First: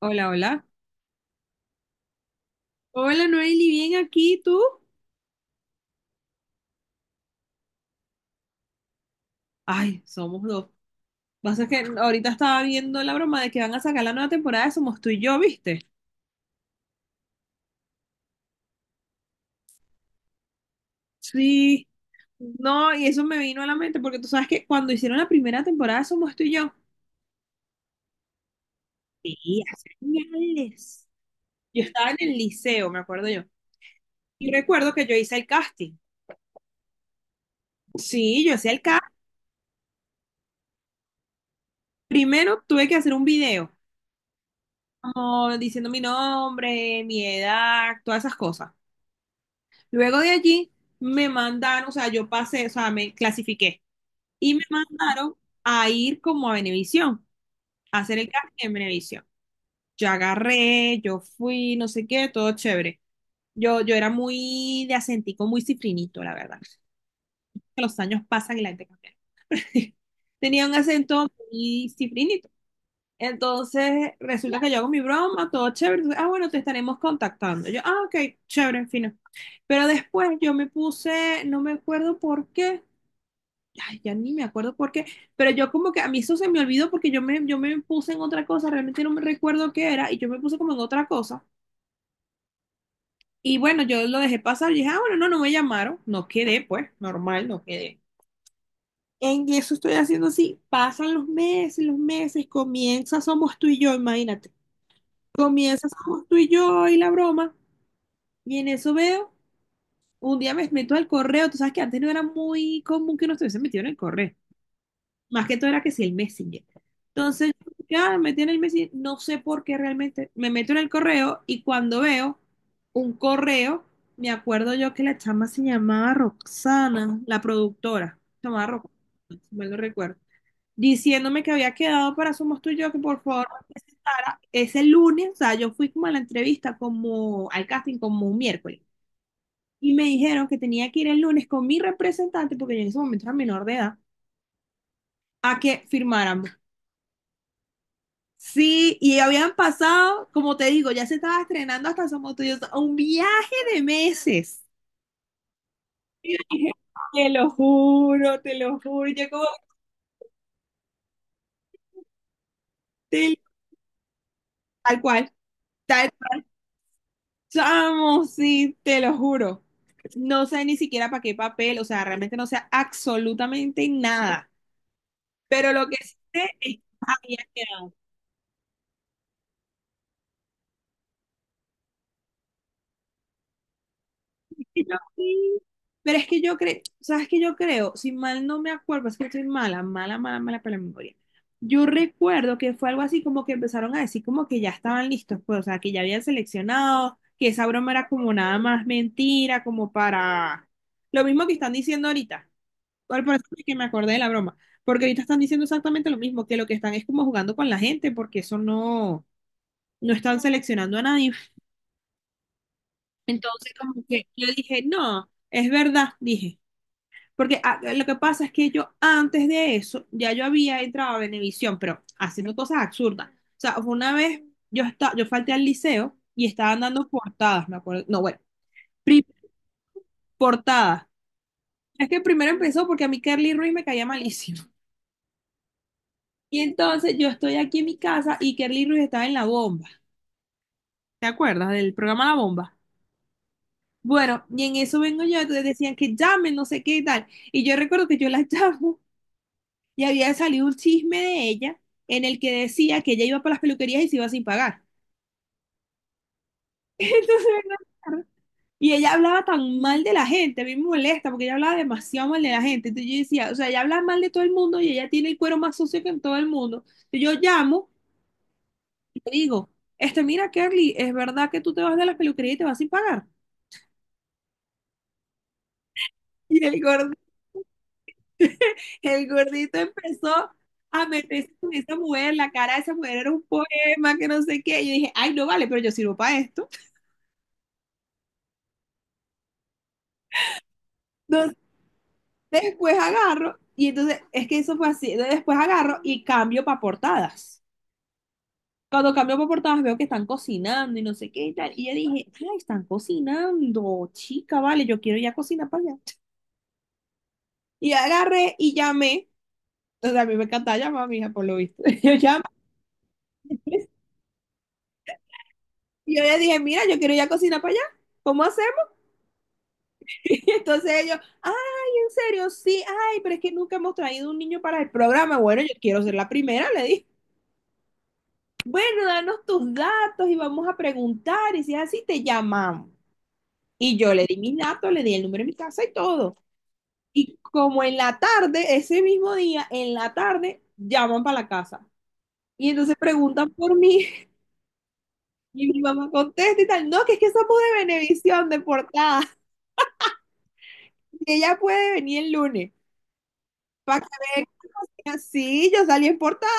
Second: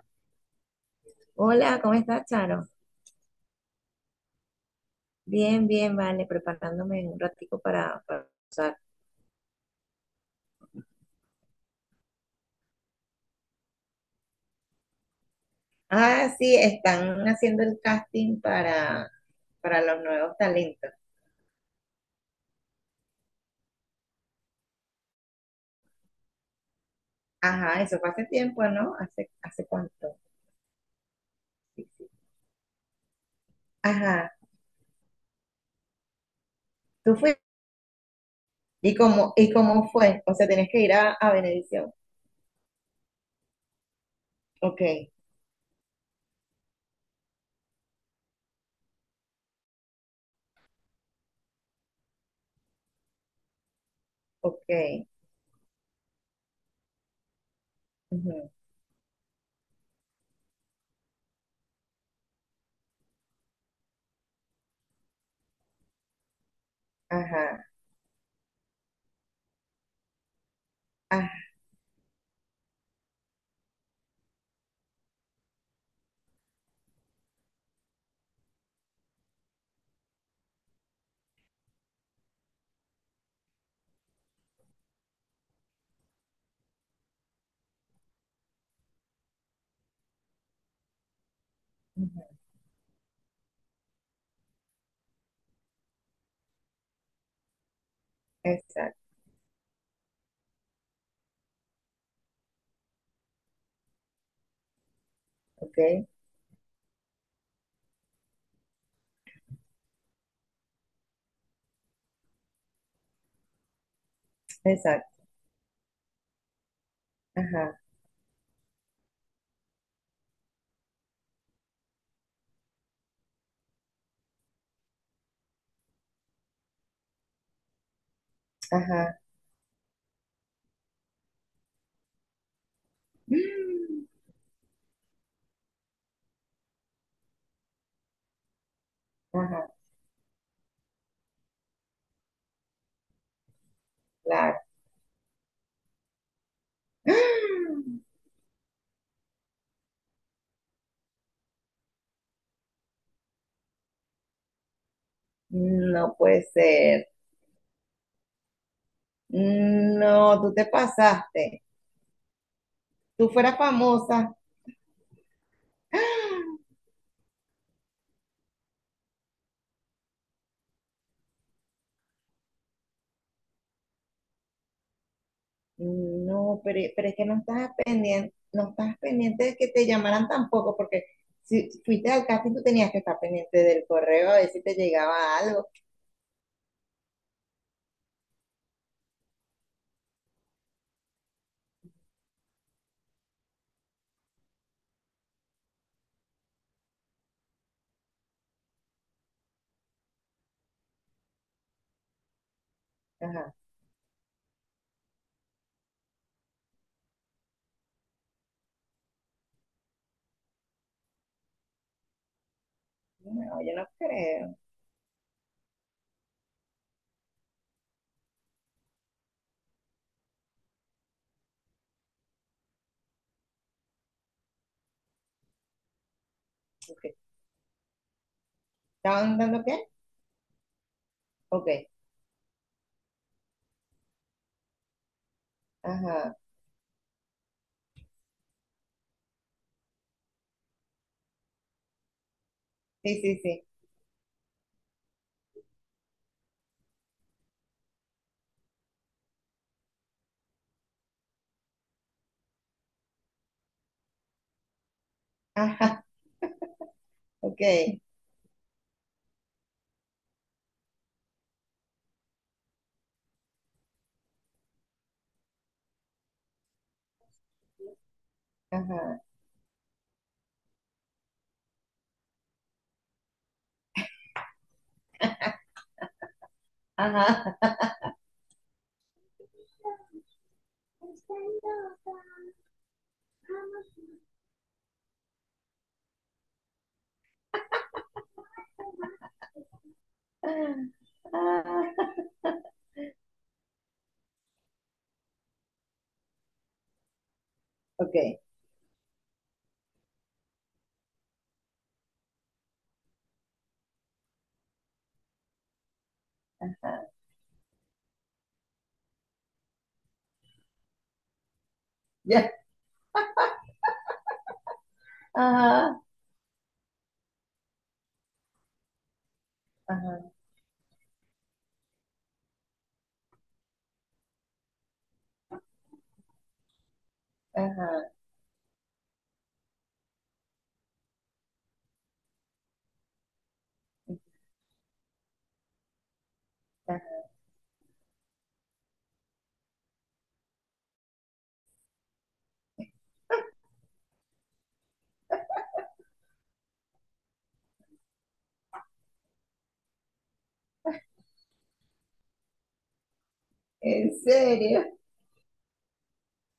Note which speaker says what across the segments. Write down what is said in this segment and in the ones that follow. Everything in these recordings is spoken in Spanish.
Speaker 1: Hola, hola.
Speaker 2: Hola, ¿cómo estás, Charo?
Speaker 1: Hola Noeli, bien aquí, ¿tú?
Speaker 2: Bien, bien, vale, preparándome un ratico para usar.
Speaker 1: Ay, somos dos. Pasa que ahorita estaba viendo la broma de que van a sacar la nueva temporada de Somos Tú y Yo, ¿viste?
Speaker 2: Ah, sí, están haciendo el casting para los nuevos talentos.
Speaker 1: Sí. No, y eso me vino a la mente porque tú sabes que cuando hicieron la primera temporada de Somos Tú y Yo,
Speaker 2: Ajá, eso fue hace tiempo, ¿no? ¿Hace,
Speaker 1: sí,
Speaker 2: hace
Speaker 1: hace
Speaker 2: cuánto?
Speaker 1: años, yo
Speaker 2: Sí, sí.
Speaker 1: estaba en el liceo, me acuerdo yo.
Speaker 2: Ajá,
Speaker 1: Y recuerdo que yo hice el casting.
Speaker 2: tú fuiste.
Speaker 1: Sí, yo hacía el
Speaker 2: ¿Y
Speaker 1: casting.
Speaker 2: cómo, y cómo fue? O sea, tienes que ir a Benedicción.
Speaker 1: Primero tuve que hacer un video,
Speaker 2: Ok,
Speaker 1: como diciendo mi nombre, mi edad, todas esas cosas. Luego de allí me mandaron, o sea, yo pasé, o sea, me clasifiqué y me
Speaker 2: ok.
Speaker 1: mandaron a ir como a Venevisión, a hacer el
Speaker 2: Ujú.
Speaker 1: casting en Venevisión. Yo agarré, yo fui, no sé qué, todo chévere. Yo era muy de acentico, muy cifrinito, la verdad.
Speaker 2: Ajá,
Speaker 1: Que los años pasan y la gente cambia. Tenía un acento
Speaker 2: ajá,
Speaker 1: muy cifrinito. Entonces, resulta que yo hago mi broma, todo chévere. Entonces, ah, bueno, te estaremos contactando. Yo, ah, ok, chévere, fino. Pero después yo me puse, no me acuerdo por qué, ay, ya ni me acuerdo por qué, pero yo como que a mí eso se me olvidó porque yo me puse en otra cosa, realmente no me recuerdo qué era, y yo me puse como en otra cosa.
Speaker 2: ujú,
Speaker 1: Y bueno, yo lo dejé pasar y dije, ah, bueno, no, no me llamaron, no quedé, pues, normal, no quedé.
Speaker 2: exacto,
Speaker 1: En eso estoy haciendo así, pasan los meses, comienza Somos Tú y Yo, imagínate. Comienza
Speaker 2: ok,
Speaker 1: Somos Tú y Yo y la broma, y en eso veo, un día me meto al correo, tú sabes que antes no era muy común que nos estuviesen metido en el correo.
Speaker 2: exacto.
Speaker 1: Más que todo era que si el Messenger. Entonces,
Speaker 2: Ajá,
Speaker 1: ya me tiene el Messenger, no sé por qué realmente. Me meto en el correo y cuando veo un correo, me acuerdo yo que la chama se llamaba Roxana, la productora, se llamaba Roxana,
Speaker 2: ajá.
Speaker 1: si mal no recuerdo, diciéndome que había quedado para Somos Tú y Yo, que por favor me
Speaker 2: Mm.
Speaker 1: presentara ese lunes, o sea, yo fui como a la entrevista, como al casting, como un miércoles.
Speaker 2: Ajá,
Speaker 1: Y me dijeron que tenía que ir el lunes con mi representante, porque yo en ese momento era menor de edad,
Speaker 2: claro.
Speaker 1: a que firmaran. Sí, y habían pasado, como te digo, ya se estaba estrenando hasta Somos Tuyos, un viaje de meses.
Speaker 2: No puede
Speaker 1: Dije,
Speaker 2: ser.
Speaker 1: te lo juro, te lo juro. Yo como,
Speaker 2: No, tú te pasaste. Tú
Speaker 1: te-
Speaker 2: fueras famosa.
Speaker 1: tal cual, tal, chamo, sí, te lo juro. No sé ni siquiera para qué papel, o sea, realmente no sé absolutamente nada. Pero lo que sí sé
Speaker 2: No,
Speaker 1: es
Speaker 2: pero,
Speaker 1: que
Speaker 2: es que
Speaker 1: había
Speaker 2: no estás
Speaker 1: quedado.
Speaker 2: pendiente, no estás pendiente de que te llamaran tampoco, porque si fuiste al casting, tú tenías que estar pendiente del correo a ver si te
Speaker 1: Que yo
Speaker 2: llegaba
Speaker 1: sí.
Speaker 2: algo.
Speaker 1: Pero es que yo creo, ¿sabes que yo creo? Si mal no me acuerdo, es que estoy mala, mala, mala, mala para la memoria. Yo recuerdo que fue algo así como que empezaron a decir como que ya estaban listos, pues, o sea, que ya habían seleccionado, que esa broma era como nada más mentira, como para lo mismo que están diciendo ahorita. Por eso
Speaker 2: Ajá.
Speaker 1: es que me acordé de la broma, porque ahorita están diciendo exactamente lo mismo, que lo que están es como jugando con la gente, porque eso no, no están seleccionando a nadie.
Speaker 2: No,
Speaker 1: Entonces,
Speaker 2: yo no
Speaker 1: como que yo
Speaker 2: creo.
Speaker 1: dije, no, es verdad, dije. Porque ah, lo que pasa es que yo antes de eso, ya yo había entrado a Venevisión, pero haciendo cosas absurdas. O sea, fue una vez yo, yo falté al liceo y estaban dando
Speaker 2: Ok.
Speaker 1: portadas, me acuerdo. No, bueno, pri-
Speaker 2: ¿Estaban dando qué?
Speaker 1: portadas.
Speaker 2: Ok.
Speaker 1: Es que primero empezó porque a mí Kerly Ruiz me caía malísimo.
Speaker 2: Ajá.
Speaker 1: Y entonces yo estoy aquí en mi casa y Kerly Ruiz estaba en La Bomba. ¿Te acuerdas del programa La Bomba?
Speaker 2: Sí, sí, sí.
Speaker 1: Bueno, y en eso vengo yo, entonces decían que llamen, no sé qué y tal. Y yo recuerdo que yo la llamo y había salido un chisme de ella en el que decía que ella iba para las peluquerías y se iba sin pagar.
Speaker 2: Ajá.
Speaker 1: Entonces,
Speaker 2: Ok.
Speaker 1: vengo a- y ella hablaba tan mal de la gente, a mí me molesta porque ella hablaba demasiado mal de la gente. Entonces yo decía, o sea, ella habla mal de todo el mundo y ella tiene el cuero más sucio que en todo el mundo. Y yo llamo y
Speaker 2: Ajá.
Speaker 1: le digo, este, mira, Kerly, ¿es verdad que tú te vas de las peluquerías y te vas sin pagar? Y
Speaker 2: Ajá.
Speaker 1: el gordito empezó a
Speaker 2: Está
Speaker 1: meterse con esa
Speaker 2: loca.
Speaker 1: mujer, la cara de esa mujer era un poema, que no sé qué. Y yo dije, ay, no vale, pero yo sirvo para esto.
Speaker 2: Ah,
Speaker 1: No,
Speaker 2: ah.
Speaker 1: después agarro, y entonces es que eso fue así. Entonces, después agarro y cambio para portadas.
Speaker 2: Ok.
Speaker 1: Cuando cambio para portadas veo que están cocinando y no sé qué y tal. Y yo dije, ay, están cocinando, chica, vale, yo quiero ya cocinar para allá. Y agarré y llamé. Entonces a mí me encanta llamar, mija, por lo visto. Yo llamo
Speaker 2: Ya. Ajá.
Speaker 1: y yo le dije, mira, yo quiero ya cocinar para allá. ¿Cómo hacemos?
Speaker 2: Ajá,
Speaker 1: Y entonces ellos, ay, en serio, sí, ay, pero es que nunca hemos traído un niño para el programa. Bueno, yo quiero ser la primera, le dije.
Speaker 2: ajá,
Speaker 1: Bueno, danos tus datos y vamos a preguntar. Y si es así, te llamamos. Y yo le di mis datos, le di el número de mi casa y todo.
Speaker 2: ajá.
Speaker 1: Y como en la tarde, ese mismo día, en la tarde, llaman para la casa. Y entonces preguntan por mí. Y mi mamá contesta y tal. No, que es que somos de Benevisión, de Portada. Y ella puede venir el lunes. Para que
Speaker 2: ¿En
Speaker 1: vean
Speaker 2: serio?
Speaker 1: que así yo salí en Portada.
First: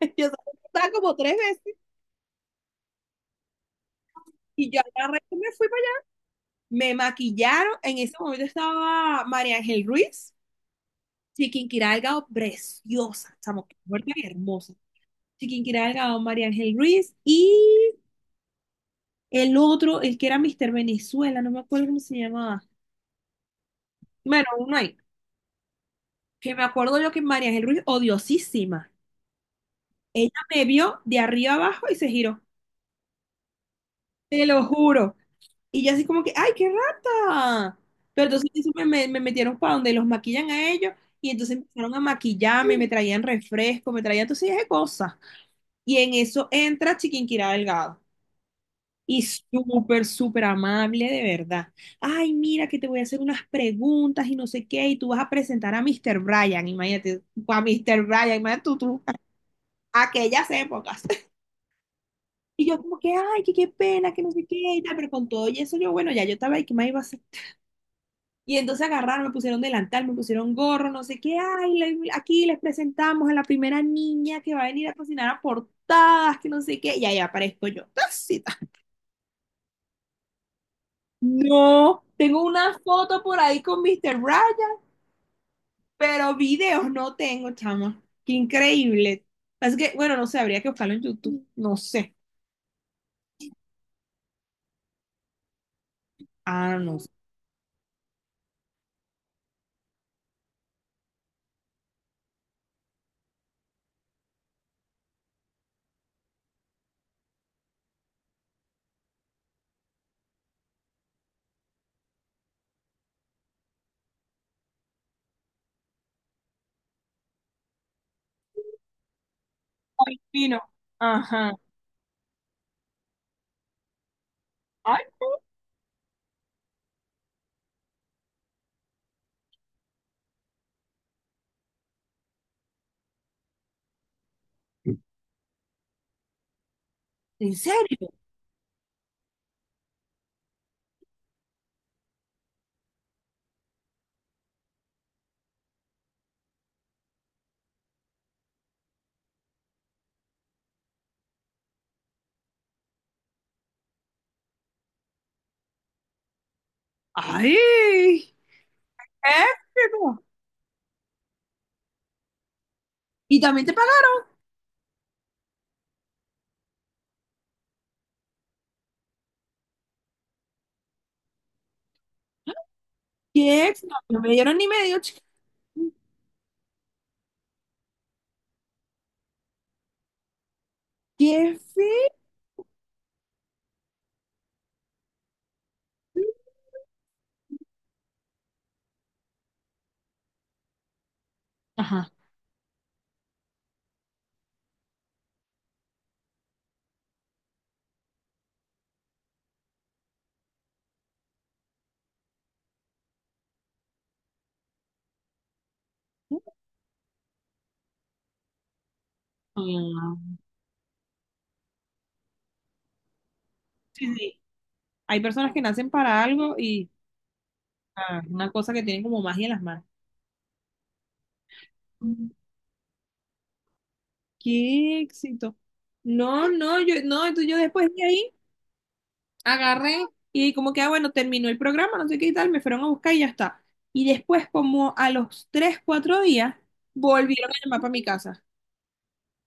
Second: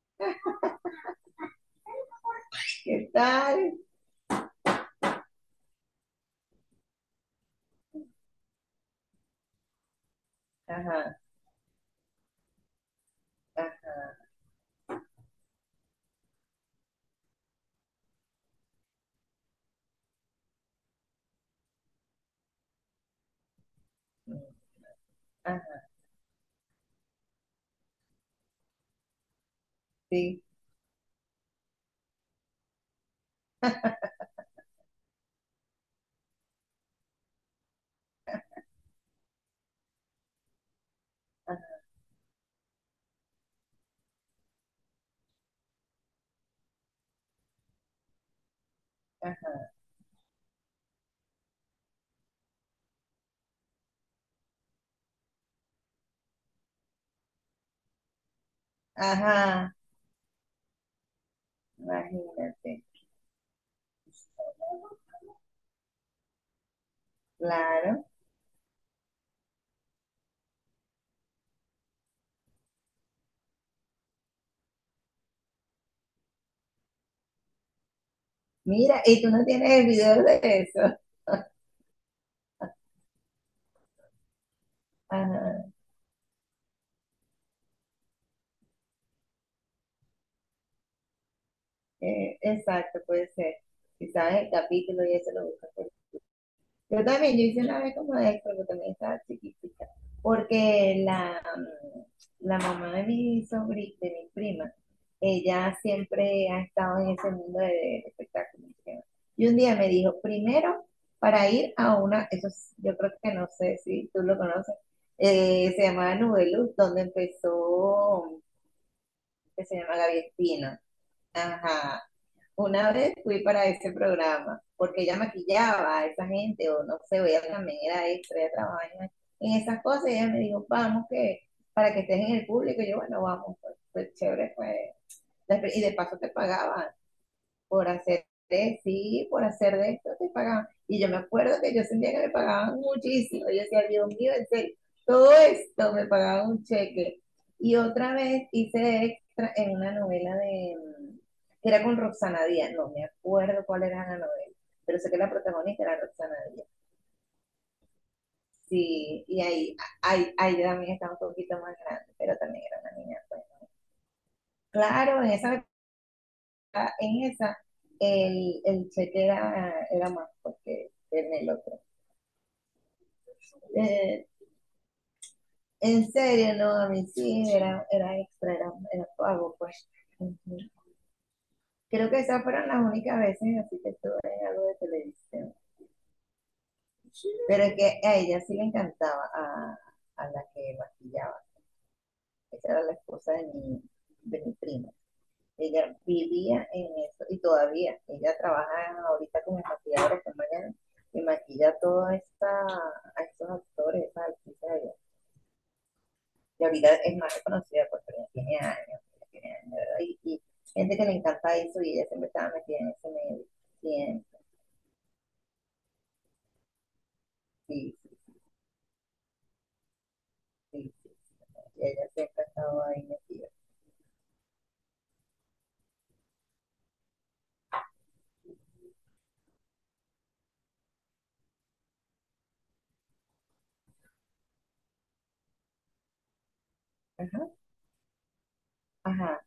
Speaker 1: Yo salí en Portada como tres veces.
Speaker 2: ¿Qué tal?
Speaker 1: Y yo agarré y me fui para allá. Me maquillaron. En ese momento estaba María Ángel Ruiz.
Speaker 2: Ajá,
Speaker 1: Chiquinquirá Delgado, preciosa, chamo, qué
Speaker 2: ajá,
Speaker 1: mujer tan hermosa. Chiquinquirá Delgado, María Ángel Ruiz y el otro, el que era Mr. Venezuela, no me acuerdo cómo se llamaba. Bueno, uno ahí,
Speaker 2: ajá,
Speaker 1: que me acuerdo yo que María Ángel Ruiz, odiosísima,
Speaker 2: sí,
Speaker 1: me vio de arriba abajo y se giró, te lo juro. Y yo así como que, ¡ay, qué rata! Pero entonces eso me, me metieron para donde los maquillan a ellos y entonces empezaron a maquillarme, me traían refresco, me traían todo ese de cosas. Y en eso entra Chiquinquirá Delgado. Y
Speaker 2: ajá,
Speaker 1: súper, súper amable, de verdad. Ay, mira que te voy a hacer unas preguntas y no sé qué, y tú vas a presentar a Mr. Bryan, imagínate, a Mr. Bryan, imagínate tú,
Speaker 2: ajá,
Speaker 1: aquellas épocas. Y
Speaker 2: imagínate.
Speaker 1: yo como que, ay, que qué pena, que no sé qué, y tal, pero con todo y eso yo, bueno, ya yo estaba ahí, ¿qué más iba a hacer?
Speaker 2: Claro.
Speaker 1: Y entonces agarraron, me pusieron delantal, me pusieron gorro, no sé qué, ay, aquí les presentamos a la primera niña que va a venir a cocinar a portadas, que no sé qué, y ahí aparezco yo.
Speaker 2: Mira, ¿y tú no tienes el video de eso?
Speaker 1: No, tengo una foto por ahí con Mr. Ryan,
Speaker 2: Ajá,
Speaker 1: pero videos no tengo, chama. Qué increíble. Es que, bueno, no sé, habría que buscarlo en YouTube. No sé.
Speaker 2: exacto, puede ser. Si sabes el capítulo y eso lo buscas.
Speaker 1: Ah, no
Speaker 2: Yo
Speaker 1: sé.
Speaker 2: también, yo hice una vez como de esto, pero también estaba chiquitita, porque la, la mamá de mi sobrina, de mi prima, ella siempre ha estado en ese mundo de espectáculos, ¿no? Y un día me dijo, primero, para ir a una, yo creo que no sé si tú lo conoces, se llamaba Nubeluz, donde empezó, que se llama Gaby
Speaker 1: Ay, fino.
Speaker 2: Espino.
Speaker 1: Ajá.
Speaker 2: Ajá. Una vez fui para ese programa, porque
Speaker 1: Ay,
Speaker 2: ella maquillaba a esa gente, o no sé, ella también era extra, ella trabajaba en esas cosas, y ella me dijo, vamos, que para que estés en el público, y yo, bueno, vamos, pues, pues chévere, pues, y de paso te pagaba
Speaker 1: ¿en
Speaker 2: por
Speaker 1: serio?
Speaker 2: hacer de, sí, por hacer de esto te pagaban. Y yo me acuerdo que yo sentía que me pagaban muchísimo. Yo decía, Dios mío, en serio, todo esto me pagaba un cheque. Y otra vez hice de extra en una novela de, que era con Roxana Díaz, no me acuerdo cuál era la novela, pero sé que la protagonista era Roxana Díaz.
Speaker 1: Ay,
Speaker 2: Sí, y ahí,
Speaker 1: épico.
Speaker 2: ahí también estaba un poquito más grande, pero también era una niña,
Speaker 1: ¿Y
Speaker 2: pues.
Speaker 1: también te pagaron?
Speaker 2: Claro, en esa, el cheque era, era más fuerte que en el otro.
Speaker 1: ¿Qué? Épico. No
Speaker 2: Eh,
Speaker 1: me dieron ni medio, chica.
Speaker 2: en serio, no, a mí sí, era, era extra, era, era pago, pues. Ujú.
Speaker 1: ¿Qué
Speaker 2: Creo
Speaker 1: feo?
Speaker 2: que esas fueron las únicas veces así que estuve en algo de televisión. Pero es que a ella sí le encantaba, a la que maquillaba.
Speaker 1: Ajá.
Speaker 2: Esa era la esposa de mi primo. Ella vivía en eso y todavía ella trabaja ahorita como maquilladora que mañana y maquilla todos esta, a estos actores, esas actrices allá. Y ahorita es más reconocida porque ya tiene años, ¿verdad?
Speaker 1: Ah,
Speaker 2: Y gente que le encanta eso y ella siempre estaba metida en ese medio.
Speaker 1: sí,
Speaker 2: Siempre,
Speaker 1: sí. Hay personas que nacen para algo y
Speaker 2: sí,
Speaker 1: ah,
Speaker 2: sí,
Speaker 1: una cosa que tienen como magia en las manos.
Speaker 2: sí, sí, sí. Y ella siempre ha estado ahí metida.
Speaker 1: Qué éxito. No, no, yo, no, entonces yo después de ahí agarré y como que, ah, bueno, terminó el programa, no sé qué y tal, me fueron a buscar y ya está. Y después, como a los tres, cuatro días, volvieron
Speaker 2: Ajá,
Speaker 1: a llamar para mi casa.
Speaker 2: ajá.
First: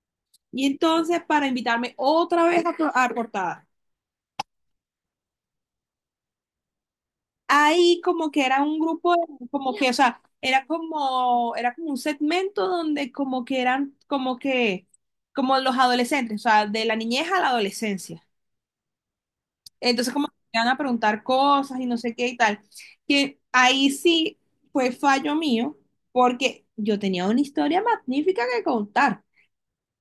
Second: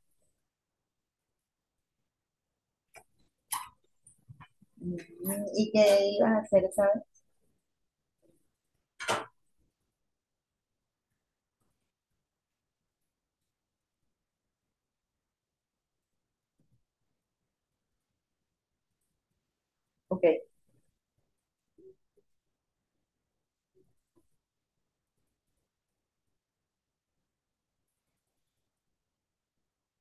Speaker 1: Y entonces, para invitarme otra vez a, a cortada.
Speaker 2: Mm. ¿Y qué ibas a hacer, sabes?
Speaker 1: Ahí como que era un grupo, como que, o sea, era como un segmento donde como que eran, como que, como los adolescentes, o sea, de la niñez a la adolescencia. Entonces,
Speaker 2: Ok,
Speaker 1: como que me van a preguntar cosas y no sé qué y tal. Que ahí sí fue fallo mío, porque yo tenía una historia magnífica que contar.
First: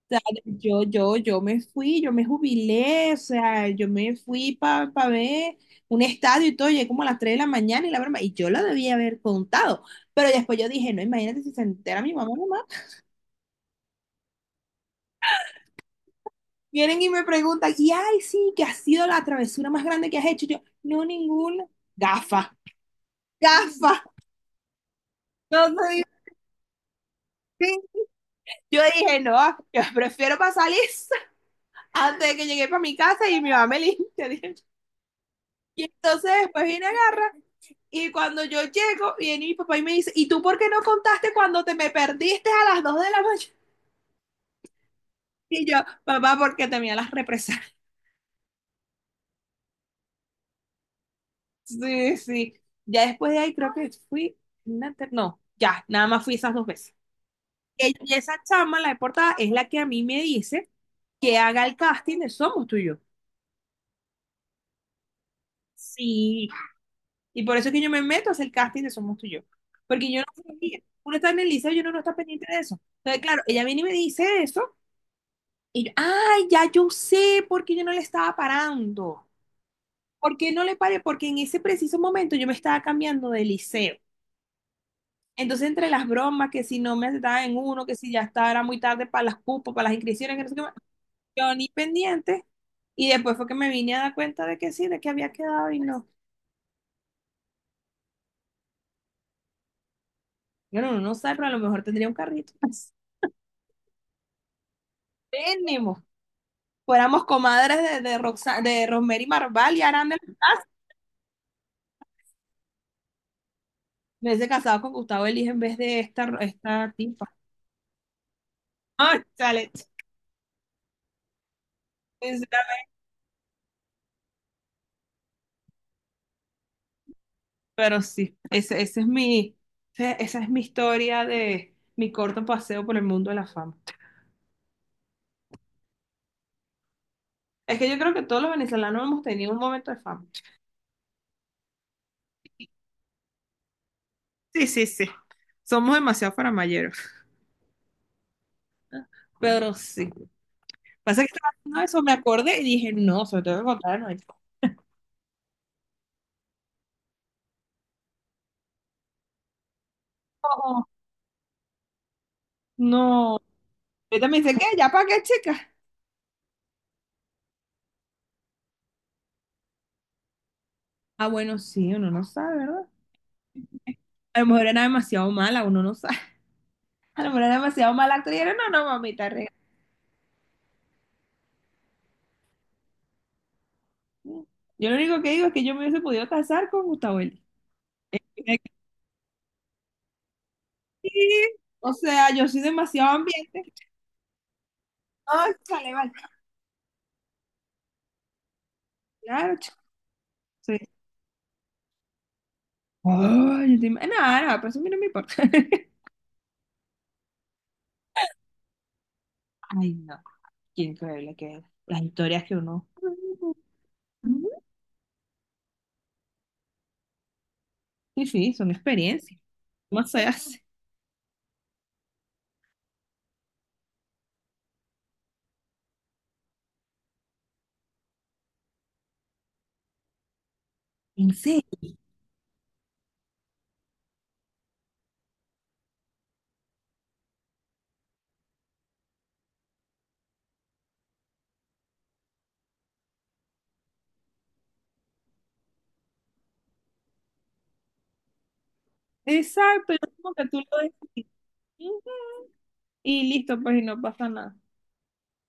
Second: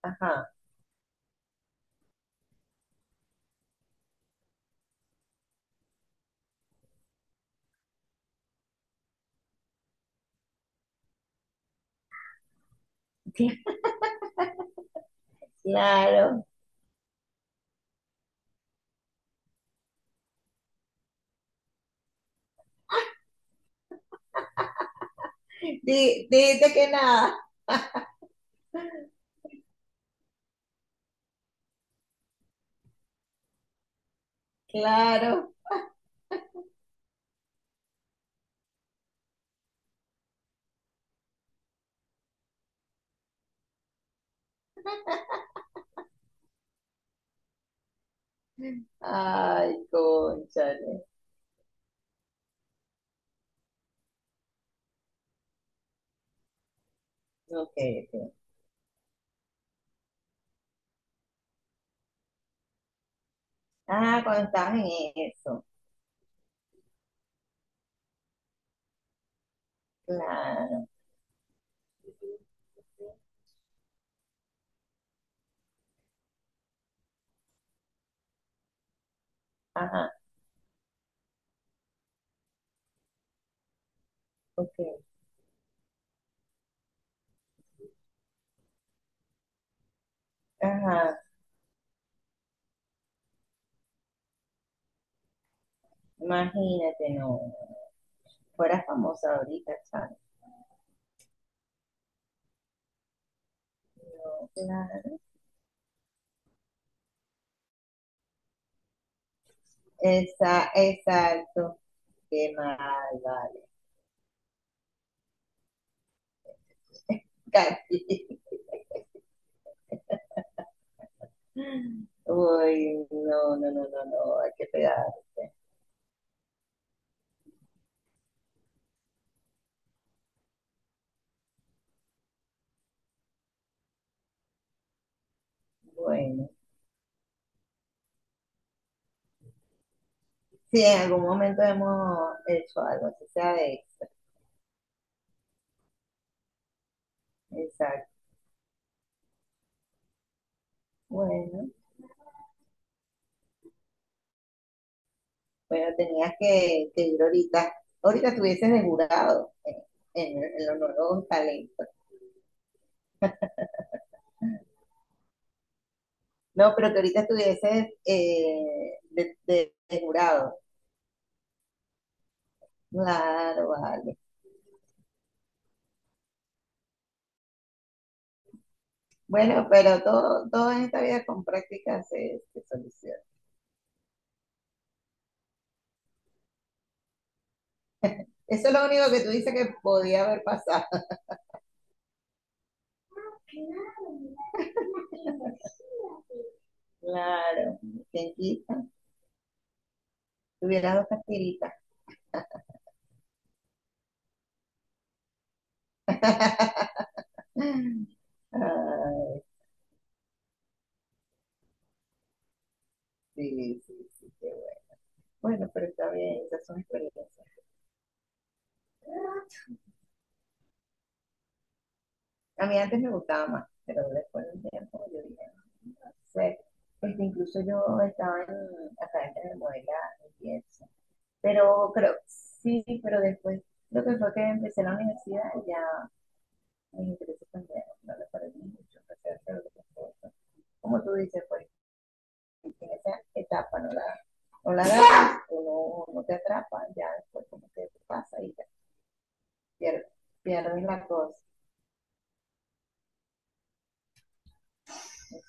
Speaker 2: ajá.
Speaker 1: Yo me fui, yo me jubilé, o sea, yo me fui para ver un estadio y todo, llegué como a las 3 de la mañana y la broma, y yo lo debía haber contado. Pero después yo dije, no, imagínate si se entera mi mamá, mamá.
Speaker 2: Claro.
Speaker 1: Vienen y me preguntan, y ay, sí, ¿qué ha sido la travesura más grande que has hecho? Yo, no, ninguna. Gafa, gafa. No te
Speaker 2: Dijiste que nada.
Speaker 1: Sí. Yo dije, no, yo prefiero pasar lista antes de que llegue para mi casa y mi mamá me limpia, dije.
Speaker 2: Claro.
Speaker 1: Y entonces después viene agarra y cuando yo llego, viene mi papá y me dice, ¿y tú por qué no contaste cuando te me perdiste a las 2 de la mañana? Y yo, papá, porque temía las represalias.
Speaker 2: Ay, cónchale.
Speaker 1: Sí, sí. Ya después de ahí creo que fui, no, ya, nada más fui esas dos veces.
Speaker 2: Ok,
Speaker 1: Y esa
Speaker 2: ok.
Speaker 1: chama, la de portada, es la que a mí me dice que haga el casting de Somos Tú y Yo.
Speaker 2: Ah, cuando estabas en eso.
Speaker 1: Sí, y por eso es que yo me meto a hacer el casting de Somos Tú y Yo. Porque yo no sabía.
Speaker 2: Claro.
Speaker 1: Uno está en el liceo y uno no está pendiente de eso. Entonces, claro, ella viene y me dice eso. Y yo, ay, ya yo sé por qué yo no le estaba parando.
Speaker 2: Ajá,
Speaker 1: ¿Por qué no le paré? Porque en ese preciso momento yo me estaba cambiando de liceo.
Speaker 2: ok.
Speaker 1: Entonces, entre las bromas, que si no me aceptaban en uno, que si ya estaba era muy tarde para las cupos, para las inscripciones, que no sé qué más,
Speaker 2: Ajá.
Speaker 1: yo ni pendiente. Y después fue que me vine a dar cuenta de que sí, de que había quedado y no.
Speaker 2: Imagínate, no. Fueras famosa ahorita, chale.
Speaker 1: Bueno, uno no sabe, pero a lo mejor tendría un carrito.
Speaker 2: No, claro.
Speaker 1: Tenemos. Fuéramos comadres de, de Rosemary Marval y Aranda,
Speaker 2: Esa, exacto. Qué mal, vale.
Speaker 1: me hubiese casado con Gustavo Elige en vez de esta tipa.
Speaker 2: Casi.
Speaker 1: Ah, chale, chale,
Speaker 2: Uy, no, no, no, no, no. Hay que pegarse.
Speaker 1: pero sí, ese es mi, esa es mi historia de mi corto paseo por el mundo de la fama.
Speaker 2: Bueno.
Speaker 1: Es que yo creo que todos los venezolanos hemos tenido un momento de fama.
Speaker 2: Sí, en algún momento hemos hecho algo, así sea de extra.
Speaker 1: Sí, sí, sí. Somos demasiado faramayeros.
Speaker 2: Exacto.
Speaker 1: Pero sí. Pasa que estaba
Speaker 2: Bueno.
Speaker 1: haciendo eso, me acordé y dije, no, se lo tengo que contar. No,
Speaker 2: Bueno, tenías que ir ahorita. Ahorita estuvieses de jurado en, en los
Speaker 1: no.
Speaker 2: nuevos talentos.
Speaker 1: No. Ahorita me dice, ¿qué? ¿Ya para qué, chica?
Speaker 2: No, pero que ahorita estuvieses de, de jurado.
Speaker 1: Ah, bueno, sí, uno no sabe, ¿verdad?
Speaker 2: Claro, vale.
Speaker 1: A lo mejor era demasiado mala, uno no sabe. A lo mejor era demasiado mala actriz, y era, no, no, mamita, regala.
Speaker 2: Bueno, pero todo, todo en esta vida con práctica se, se soluciona.
Speaker 1: Yo lo único que digo es que yo me hubiese podido casar con Gustavo Eli.
Speaker 2: Eso es lo único que tú dices que podía haber pasado.
Speaker 1: Sí, o sea, yo soy demasiado ambiente. Ay, vale, vale.
Speaker 2: Claro, ¿quién quita?
Speaker 1: Claro, chico. Sí.
Speaker 2: Tuviera dos castiritas.
Speaker 1: Ay, nada, nada, pero eso a mí no me importa.
Speaker 2: Ay,
Speaker 1: Ay, no. Qué increíble que es. Las historias que uno.
Speaker 2: sí, sí, sí, qué bueno. Bueno, pero está bien, esas son experiencias.
Speaker 1: Sí, sí, son experiencias. ¿Cómo se hace?
Speaker 2: A mí antes me gustaba más, pero después de un tiempo yo dije, no sé. Este, incluso yo estaba en acá en el modelaje y eso.
Speaker 1: En serio.
Speaker 2: Pero creo, sí, pero después lo que fue que empecé la universidad ya mis intereses cambiaron, no me parecen mucho, empecé a hacer otras cosas. Como tú dices, pues en esa etapa no la agarras, o no, no te atrapa, ya después como que te pasa y ya
Speaker 1: Exacto, es
Speaker 2: pierdes,
Speaker 1: como que tú lo
Speaker 2: pierdes la
Speaker 1: decides.
Speaker 2: cosa.
Speaker 1: Ujú. Y listo, pues, y no pasa nada.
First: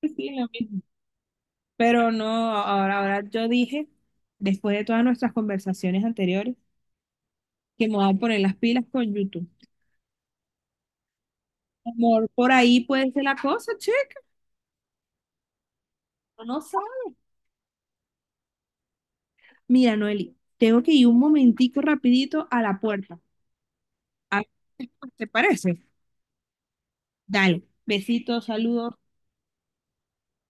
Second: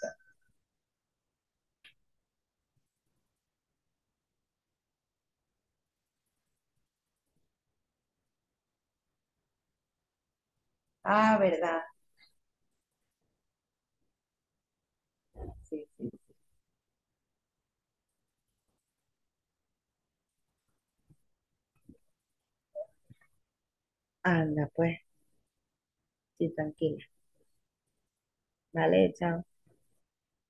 Speaker 1: Sí, sí, lo mismo. Pero no, ahora yo dije, después de todas nuestras conversaciones anteriores, que me voy a poner las pilas con YouTube.
Speaker 2: Ah, ¿verdad?
Speaker 1: Amor, por ahí puede ser la cosa, check.
Speaker 2: Sí, sí.
Speaker 1: Uno no sabe. Mira, Noeli, tengo que ir un momentico rapidito a la puerta. A-
Speaker 2: Anda, pues.
Speaker 1: ¿Te parece?
Speaker 2: Sí, tranquila.
Speaker 1: Dale. Besitos, saludos.
Speaker 2: Vale, chao.